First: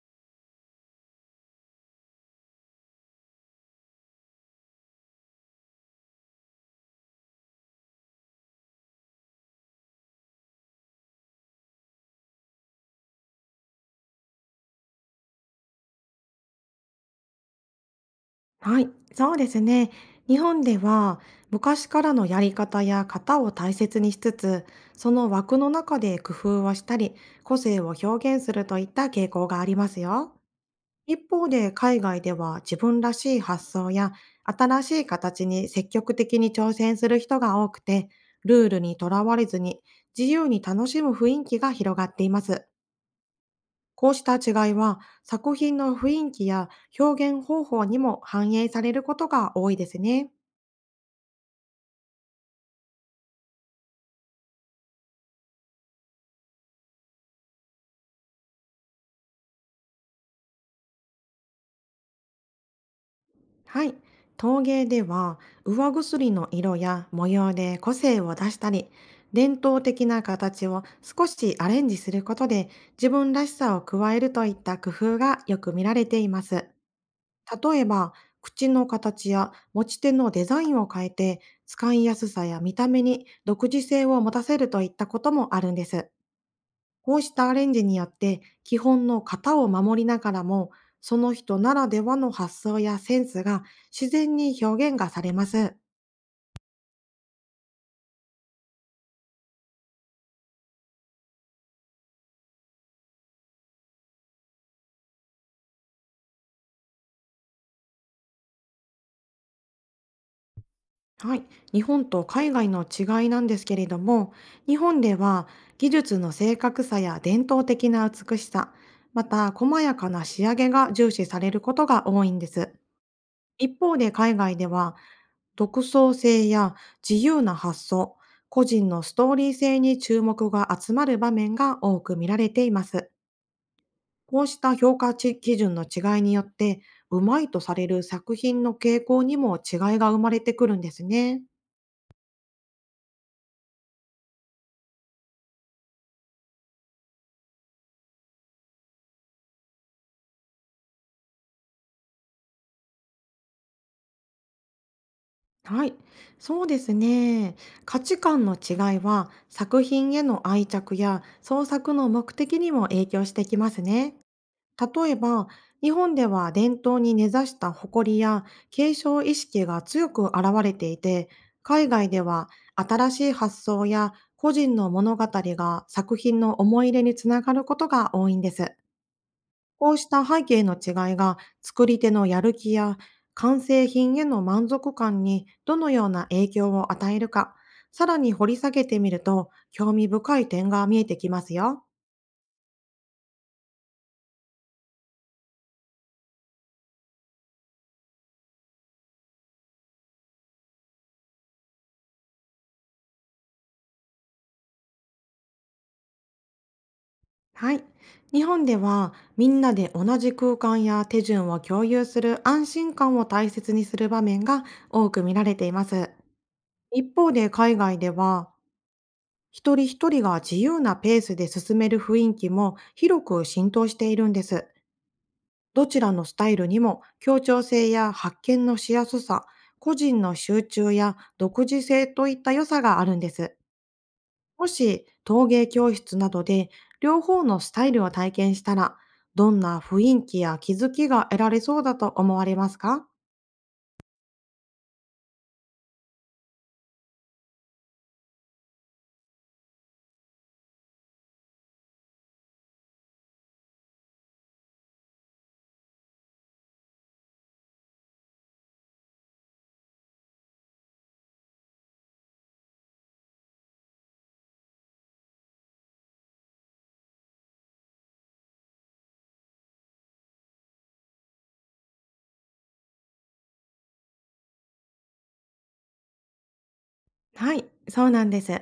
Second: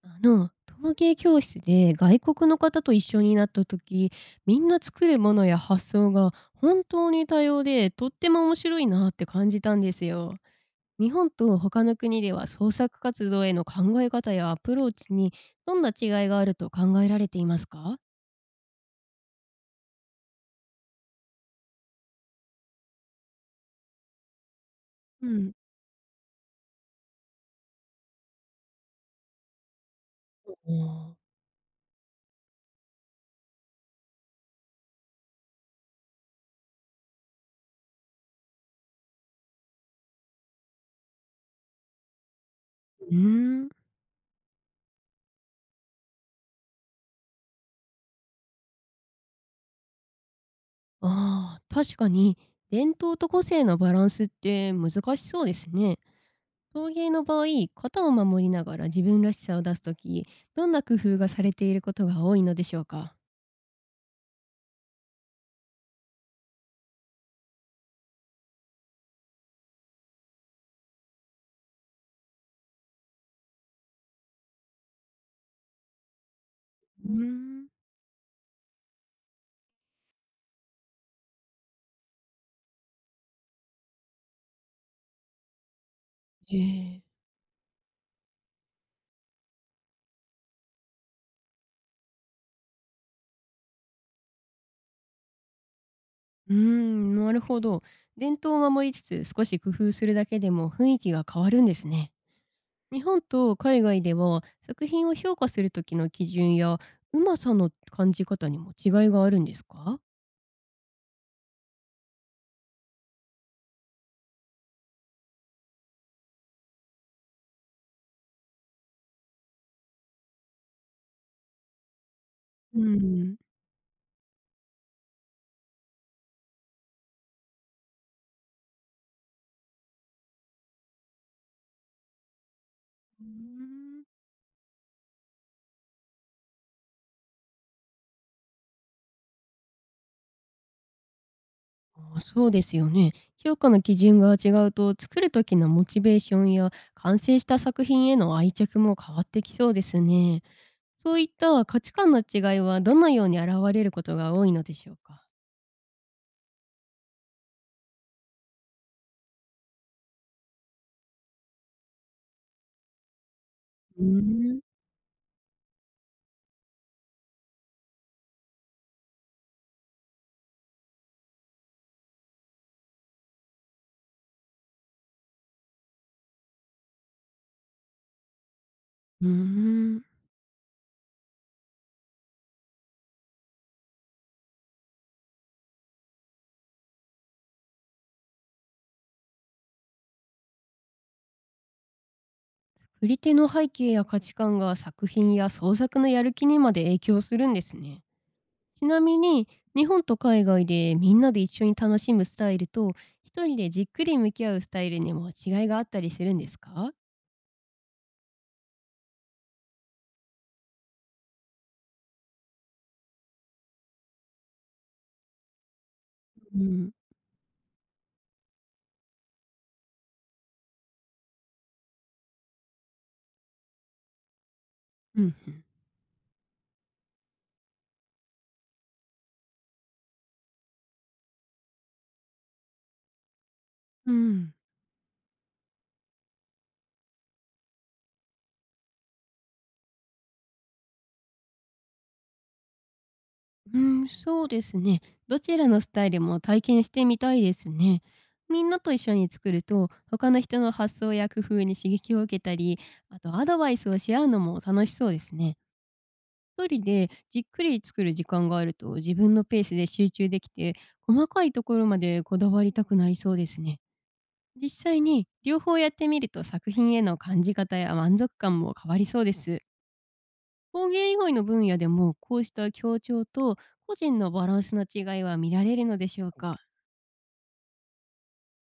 陶芸教室で外国の方と一緒になった時、みんな作るものや発想が本当に多様で、とっても面白いなって感じたんですよ。日本と他の国では創作活動への考え方やアプローチにどんな違いがあると考えられていますか？はい、そうですね。日本では昔からのやり方や型を大切にしつつ、そうのん、枠の中で工夫をしたり、個性を表現するといった傾向がありますよ。あ一方で海外では自分らしい発想や新しい形に積極的に挑戦する人が多くて、ルールにとらわれずに自由に楽しむ雰囲気が広がっています。ー、うーん、こうした違いは作品の雰囲気や表現方法にも反映されることが多いですね。ああ、確かに伝統と個性のバランスって難しそうですね。陶芸の場合、型を守りながら自分らしさを出すとき、どんな工夫がされていることが多いのでしょうか？はい。陶芸では上薬の色や模様で個性を出したり、伝統的な形を少しアレンジすることで自分らしさを加えるといった工夫がよく見られています。うーん、例えば、口の形や持ち手のデザインを変えて使いやすさや見た目に独自性を持たせるといったこともあるんです。ええ、こうしたアレンジによって、基本の型を守りながらも、その人ならではの発想やセンスが自然に表現がされます。うーん、なるほど。伝統を守りつつ少し工夫するだけでも雰囲気が変わるんですね。日本と海外では作品を評価する時の基準やうまさの感じ方にも違いがあるんですか？はい。日本と海外の違いなんですけれども、日本では技術の正確さや伝統的な美しさ、また細やかな仕上げが重視されることが多いんです。うん。一方で海外では、独創性や自由な発想、個人のストーリー性に注目が集まる場面が多く見られています。こうした評価値基準の違いによって、うまいとされる作品の傾向にも違いが生まれてくるんですね。あー、そうですよね。評価の基準が違うと作る時のモチベーションや完成した作品への愛着も変わってきそうですね。そういった価値観の違いはどのように現れることが多いのでしょうか？はい、そうですね。価値観の違いは作品への愛着や創作の目的にも影響してきますうーね。ん、例えば、日本では伝統に根ざした誇りや継承意識が強く現れていて、海外では新しい発想や個人の物語が作品の思い入れにつながることが多いんです。うーこうん、した背景の違いが作り手のやる気や完成品への満足感にどのような影響を与えるか、さらに掘り下げてみると興味深い点が見えてきますよ。振り手の背景や価値観が作品や創作のやる気にまで影響するんですね。ちなみに日本と海外でみんなで一緒に楽しむスタイルと一人でじっくり向き合うスタイルにも違いがあったりするんですか？はい。日本ではみんなで同じ空間や手順を共有する安心感を大切にする場面が多く見られています。うん一方で海外では一人一人が自由なペースで進める雰囲気も広く浸透しているんです。うん、うん。どちらのスタイルにも協調性や発見のしやすさ、個人の集中や独自性といった良さがあるんです。うん。もし陶芸教室などで両方のスタイルを体験したら、どんな雰囲気や気づきが得られそうだと思われますか？うん、そうですね。どちらのスタイルも体験してみたいですね。みんなと一緒に作ると、他の人の発想や工夫に刺激を受けたり、あとアドバイスをし合うのも楽しそうですね。一人でじっくり作る時間があると自分のペースで集中できて、細かいところまでこだわりたくなりそうですね。実際に両方やってみると作品への感じ方や満足感も変わりそうです。工芸以外の分野でもこうした協調と個人のバランスの違いは見られるのでしょうか？はい、そうなんです。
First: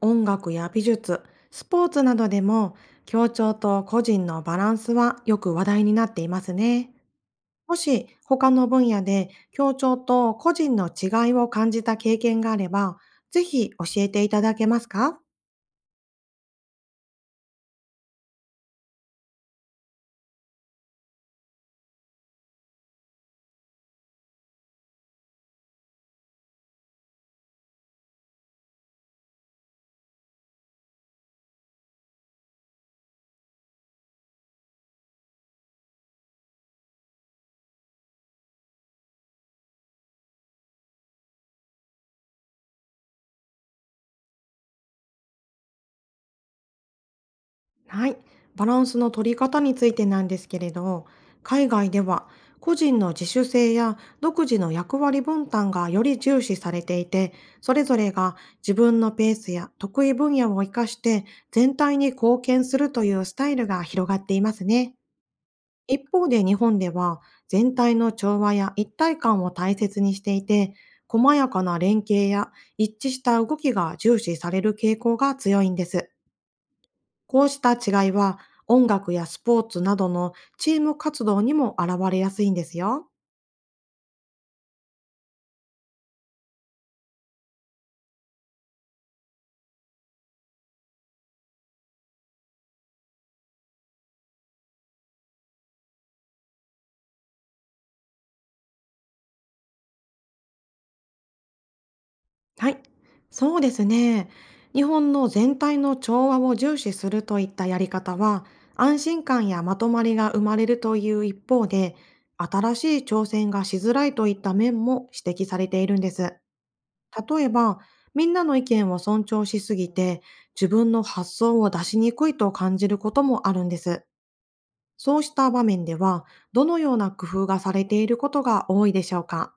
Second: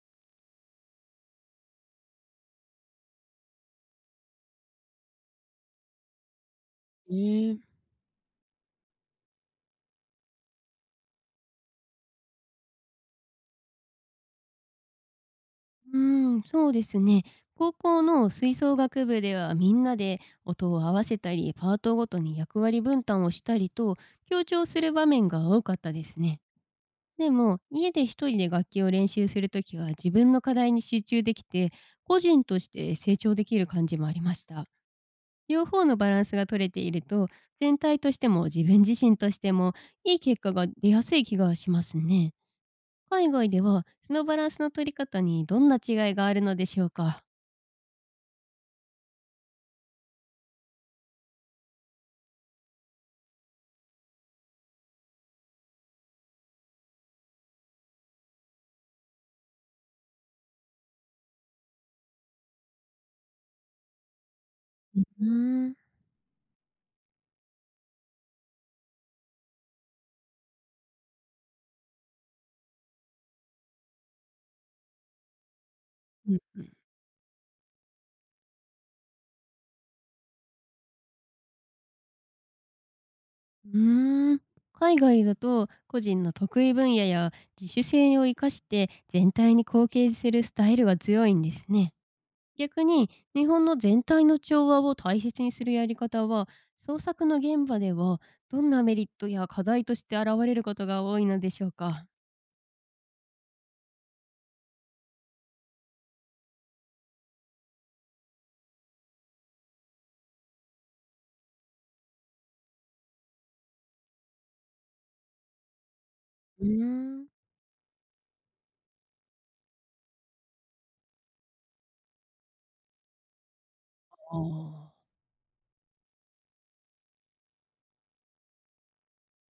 音楽や美術、スポーツなどでも、協調と個人のバランスはよく話題になっていますね。えー、もし他の分野で協調と個人の違いを感じた経験があれば、ぜひ教えていただけますか？うーん、そうですね。高校の吹奏楽部ではみんなで音を合わせたりパートごとに役割分担をしたりと強調する場面が多かったですね。でも家で一人で楽器を練習するときは自分の課題に集中できて個人として成長できる感じもありました。両方のバランスが取れていると、全体としても自分自身としてもいい結果が出やすい気がしますね。海外ではそのバランスの取り方にどんな違いがあるのでしょうか。はい、バランスの取り方についてなんですけれど、海外では個人の自主性や独自の役割分担がより重視されていて、それぞれが自分のペースや得意分野を生かして全体に貢献するというスタイルが広がっていますね。うーん、一方で日本では全体の調和や一体感を大切にしていて、細やかな連携や一致した動きが重視される傾向が強いんです。うんうん、こうした違いは音楽やスポーツなどのチーム活動にも現れやすいんですよ。うーん、海外だと個人の得意分野や自主性を生かして全体に貢献するスタイルが強いんですね。逆に日本の全体の調和を大切にするやり方は創作の現場ではどんなメリットや課題として現れることが多いのでしょうか？はい。そうですね。日本の全体の調和を重視するといったやり方は、安心感やまとまりが生まれるという一方で、新しい挑戦がしづらいといった面も指摘されているんです。うーん、例えば、みんなの意見を尊重しすぎて、自分の発想を出しにくいと感じることもあるんです。あ、そうした場面では、どのような工夫がされていることが多いでしょうか？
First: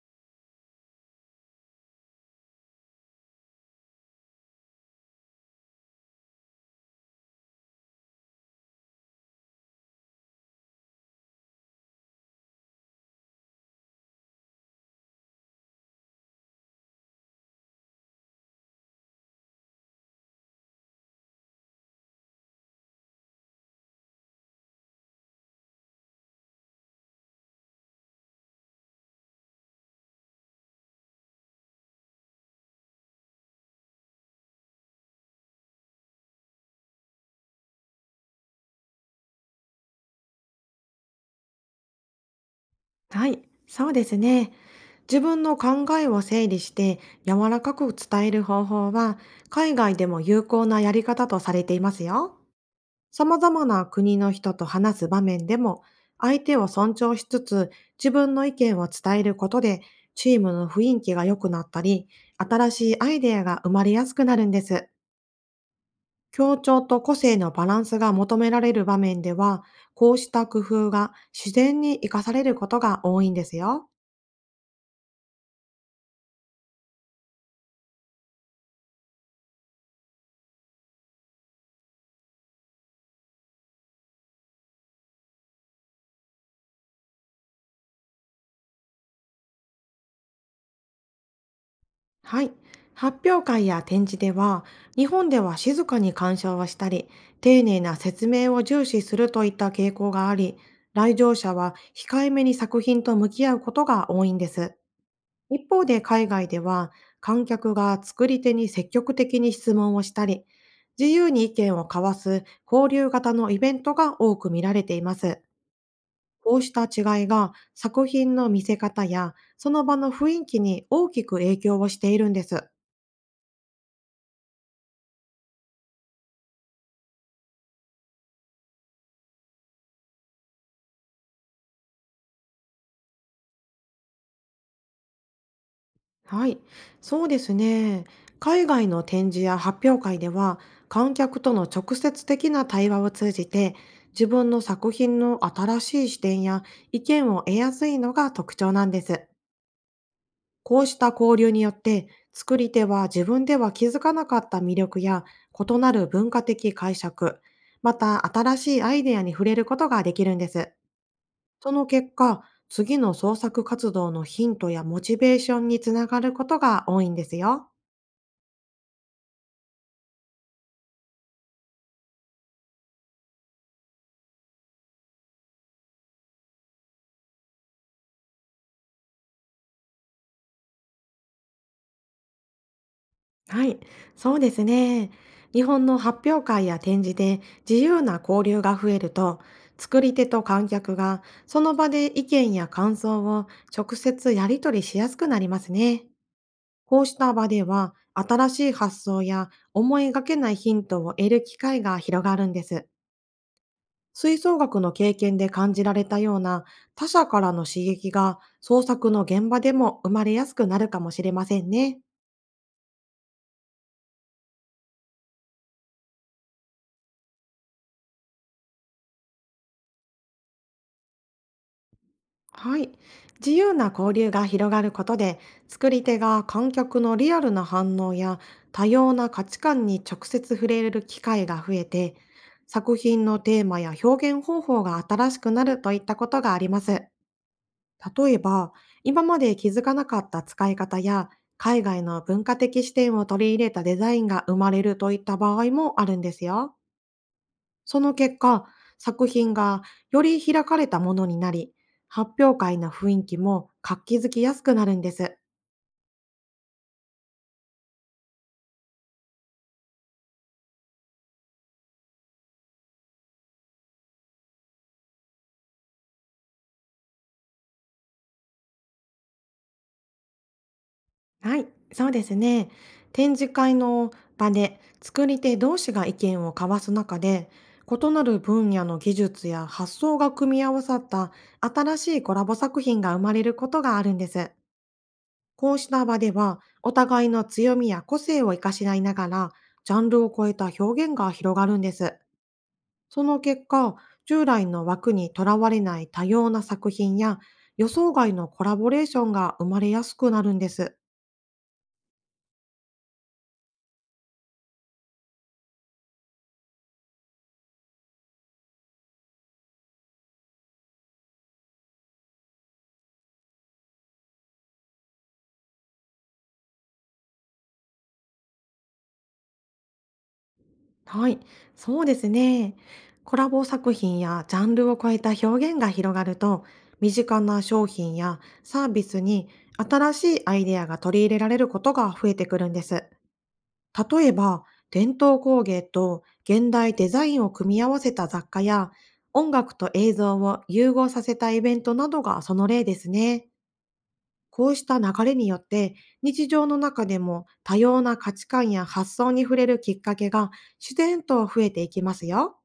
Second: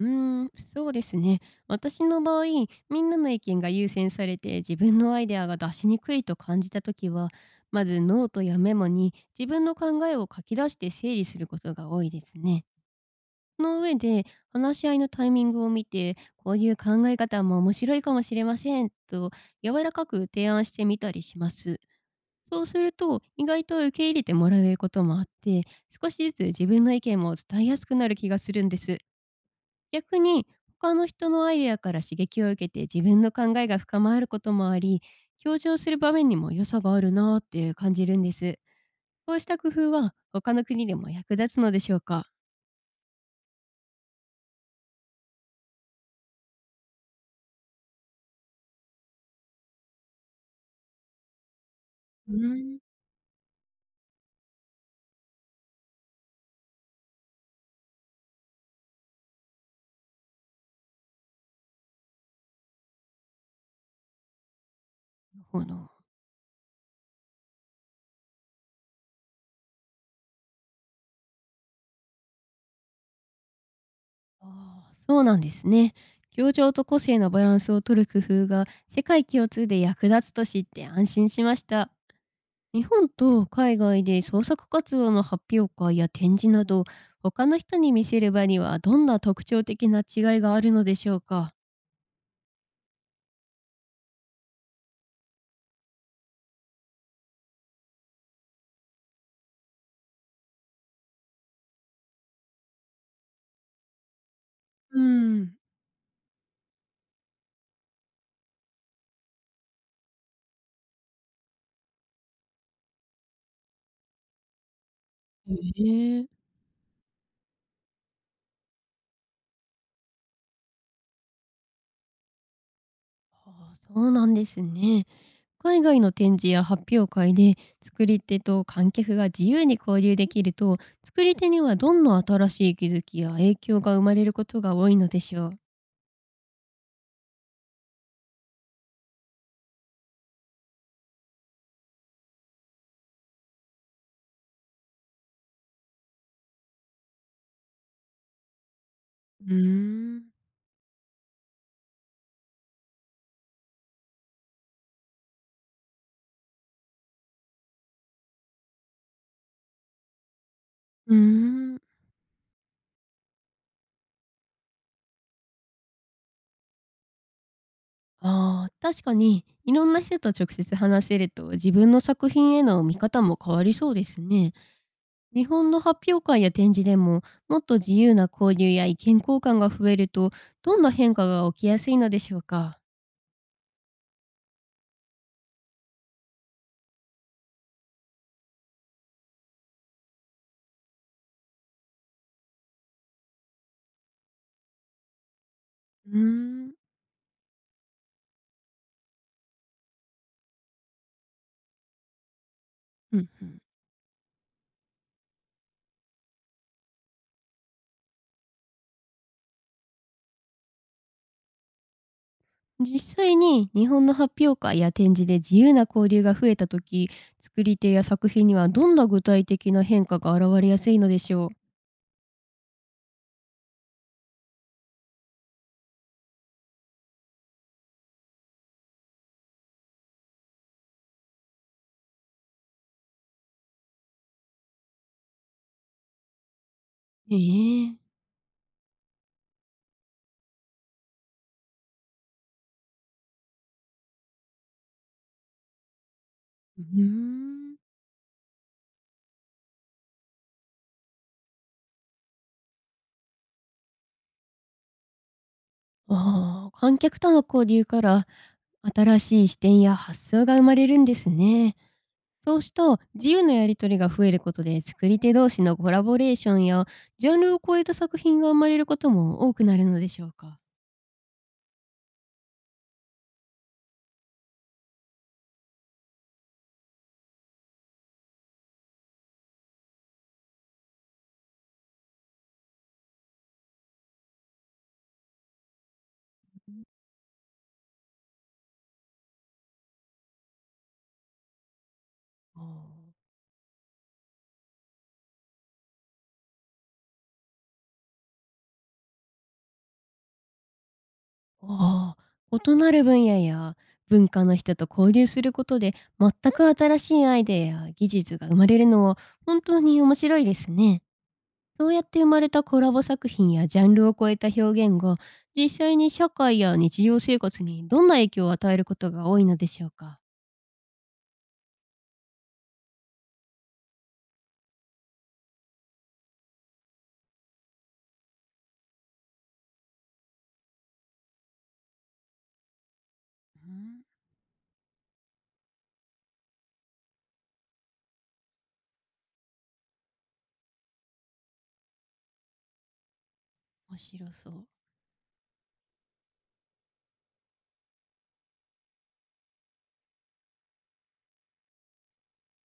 うーん、そうですね。私の場合、みんなの意見が優先されて自分のアイデアが出しにくいと感じた時は、まずノートやメモに自分の考えを書き出して整理することが多いですね。その上で、話し合いのタイミングを見て、こういう考え方も面白いかもしれませんと、柔らかく提案してみたりします。そうすると、意外と受け入れてもらえることもあって、少しずつ自分の意見も伝えやすくなる気がするんです。逆に、他の人のアイデアから刺激を受けて自分の考えが深まることもあり、表情する場面にも良さがあるなって感じるんです。こうした工夫は他の国でも役立つのでしょうか？はい、そうですね。自分の考えを整理して柔らかく伝える方法は、海外でも有効なやり方とされていますうーよ。ん。な様々な国の人と話す場面でも、相手を尊重しつつ自分の意見を伝えることで、チームの雰囲気が良くなったり、新しいアイデアが生まれやすくなるんです。るほど。協調と個性のバランスが求められる場面では、こうした工夫が自然に活かされることが多いんですよ。ああ、そうなんですね。協調と個性のバランスを取る工夫が世界共通で役立つと知って安心しました。日本と海外で創作活動の発表会や展示など他の人に見せる場にはどんな特徴的な違いがあるのでしょうか？はい。発表会や展示では、日本では静かに鑑賞をしたり、丁寧な説明を重視するといった傾向があり、来場者は控えめに作品と向き合うことが多いんです。うん、一方で海外では観客が作り手に積極的に質問をしたり、自由に意見を交わす交流型のイベントが多く見られています。へえ、こうした違いが作品の見せ方やその場の雰囲気に大きく影響をしているんです。ああ、そうなんですね。海外の展示や発表会で作り手と観客が自由に交流できると作り手にはどんな新しい気づきや影響が生まれることが多いのでしょう？はい、そうですね。海外の展示や発表会では観客との直接的な対話を通じて自分の作品の新しい視点や意見を得やすいのが特徴なんです。うーん、こうした交流によって、作り手は自分では気づかなかった魅力や異なる文化的解釈、また新しいアイデアに触れることができるんです。うーそん、の結果、次の創作活動のヒントやモチベーションにつながることが多いんですよ。ああ、確かにいろんな人と直接話せると自分の作品への見方も変わりそうですね。日本の発表会や展示でももっと自由な交流や意見交換が増えるとどんな変化が起きやすいのでしょうか？はい、そうですね。日本の発表会や展示で自由な交流が増えると、作り手と観客がその場で意見や感想を直接やり取りしやすくなりますね。うーん、こうした場では、新しい発想や思いがけないヒントを得る機会が広がるんです。うんうん、吹奏楽の経験で感じられたような他者からの刺激が創作の現場でも生まれやすくなるかもしれませんね。実際に日本の発表会や展示で自由な交流が増えた時作り手や作品にはどんな具体的な変化が現れやすいのでしょう？はい。自由な交流が広がることで、作り手が観客のリアルな反応や多様な価値観に直接触れる機会が増えて、作品のテーマや表現方法が新しくなるといったことがあります。ええ、例えば、今まで気づかなかった使い方や、海外の文化的視点を取り入れたデザインが生まれるといった場合もあるんですよ。うう、ーん、その結果、作品がより開かれたものになり、発表会の雰囲気も活気づきやすくなるんです。ああ、観客との交流から新しい視点や発想が生まれるんですね。そうした自由なやり取りが増えることで作り手同士のコラボレーションやジャンルを超えた作品が生まれることも多くなるのでしょうか。はい、そうですね。展示会の場で作り手同士が意見を交わす中で、異なる分野の技術や発想が組み合わさった新しいコラボ作品が生まれることがあるんです。こうした場では、うん、お互いの強みや個性を生かし合いながら、ジャンルを超えた表現が広がるんです。あそー、の結果、従来の枠にとらわれない多様な作品や、予想外のコラボレーションが生まれやすくなるんです。ああ、異なる分野や文化の人と交流することで全く新しいアイデアや技術が生まれるのは本当に面白いですね。そうやって生まれたコラボ作品やジャンルを超えた表現が実際に社会や日常生活にどんな影響を与えることが多いのでしょうか。はい、そうですね。コラボ作品やジャンルを超えた表現が広がると、身近な商品やサービスに新しいアイデアが取り入れられることが増えてくるんです。うん、例えば、伝統工芸と現代デザインを組み合わせた雑貨や、音楽と映像を融合させたイベントなどがその例ですね。面白そう。こうした流れによって、日常の中でも多様な価値観や発想に触れるきっかけが自然と増えていきますよ。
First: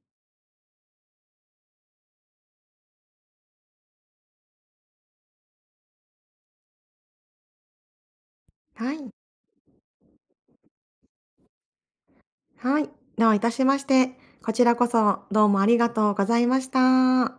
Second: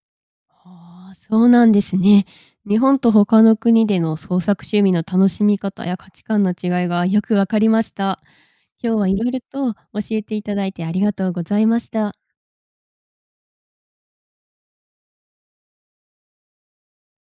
ああ、そうなんですね。日本と他の国での創作趣味の楽しみ方や価値観の違いがよくわかりました。は今日はい。いろいろと教えていただいてありがとうございました。はい。どういたしまして。こちらこそどうもありがとうございました。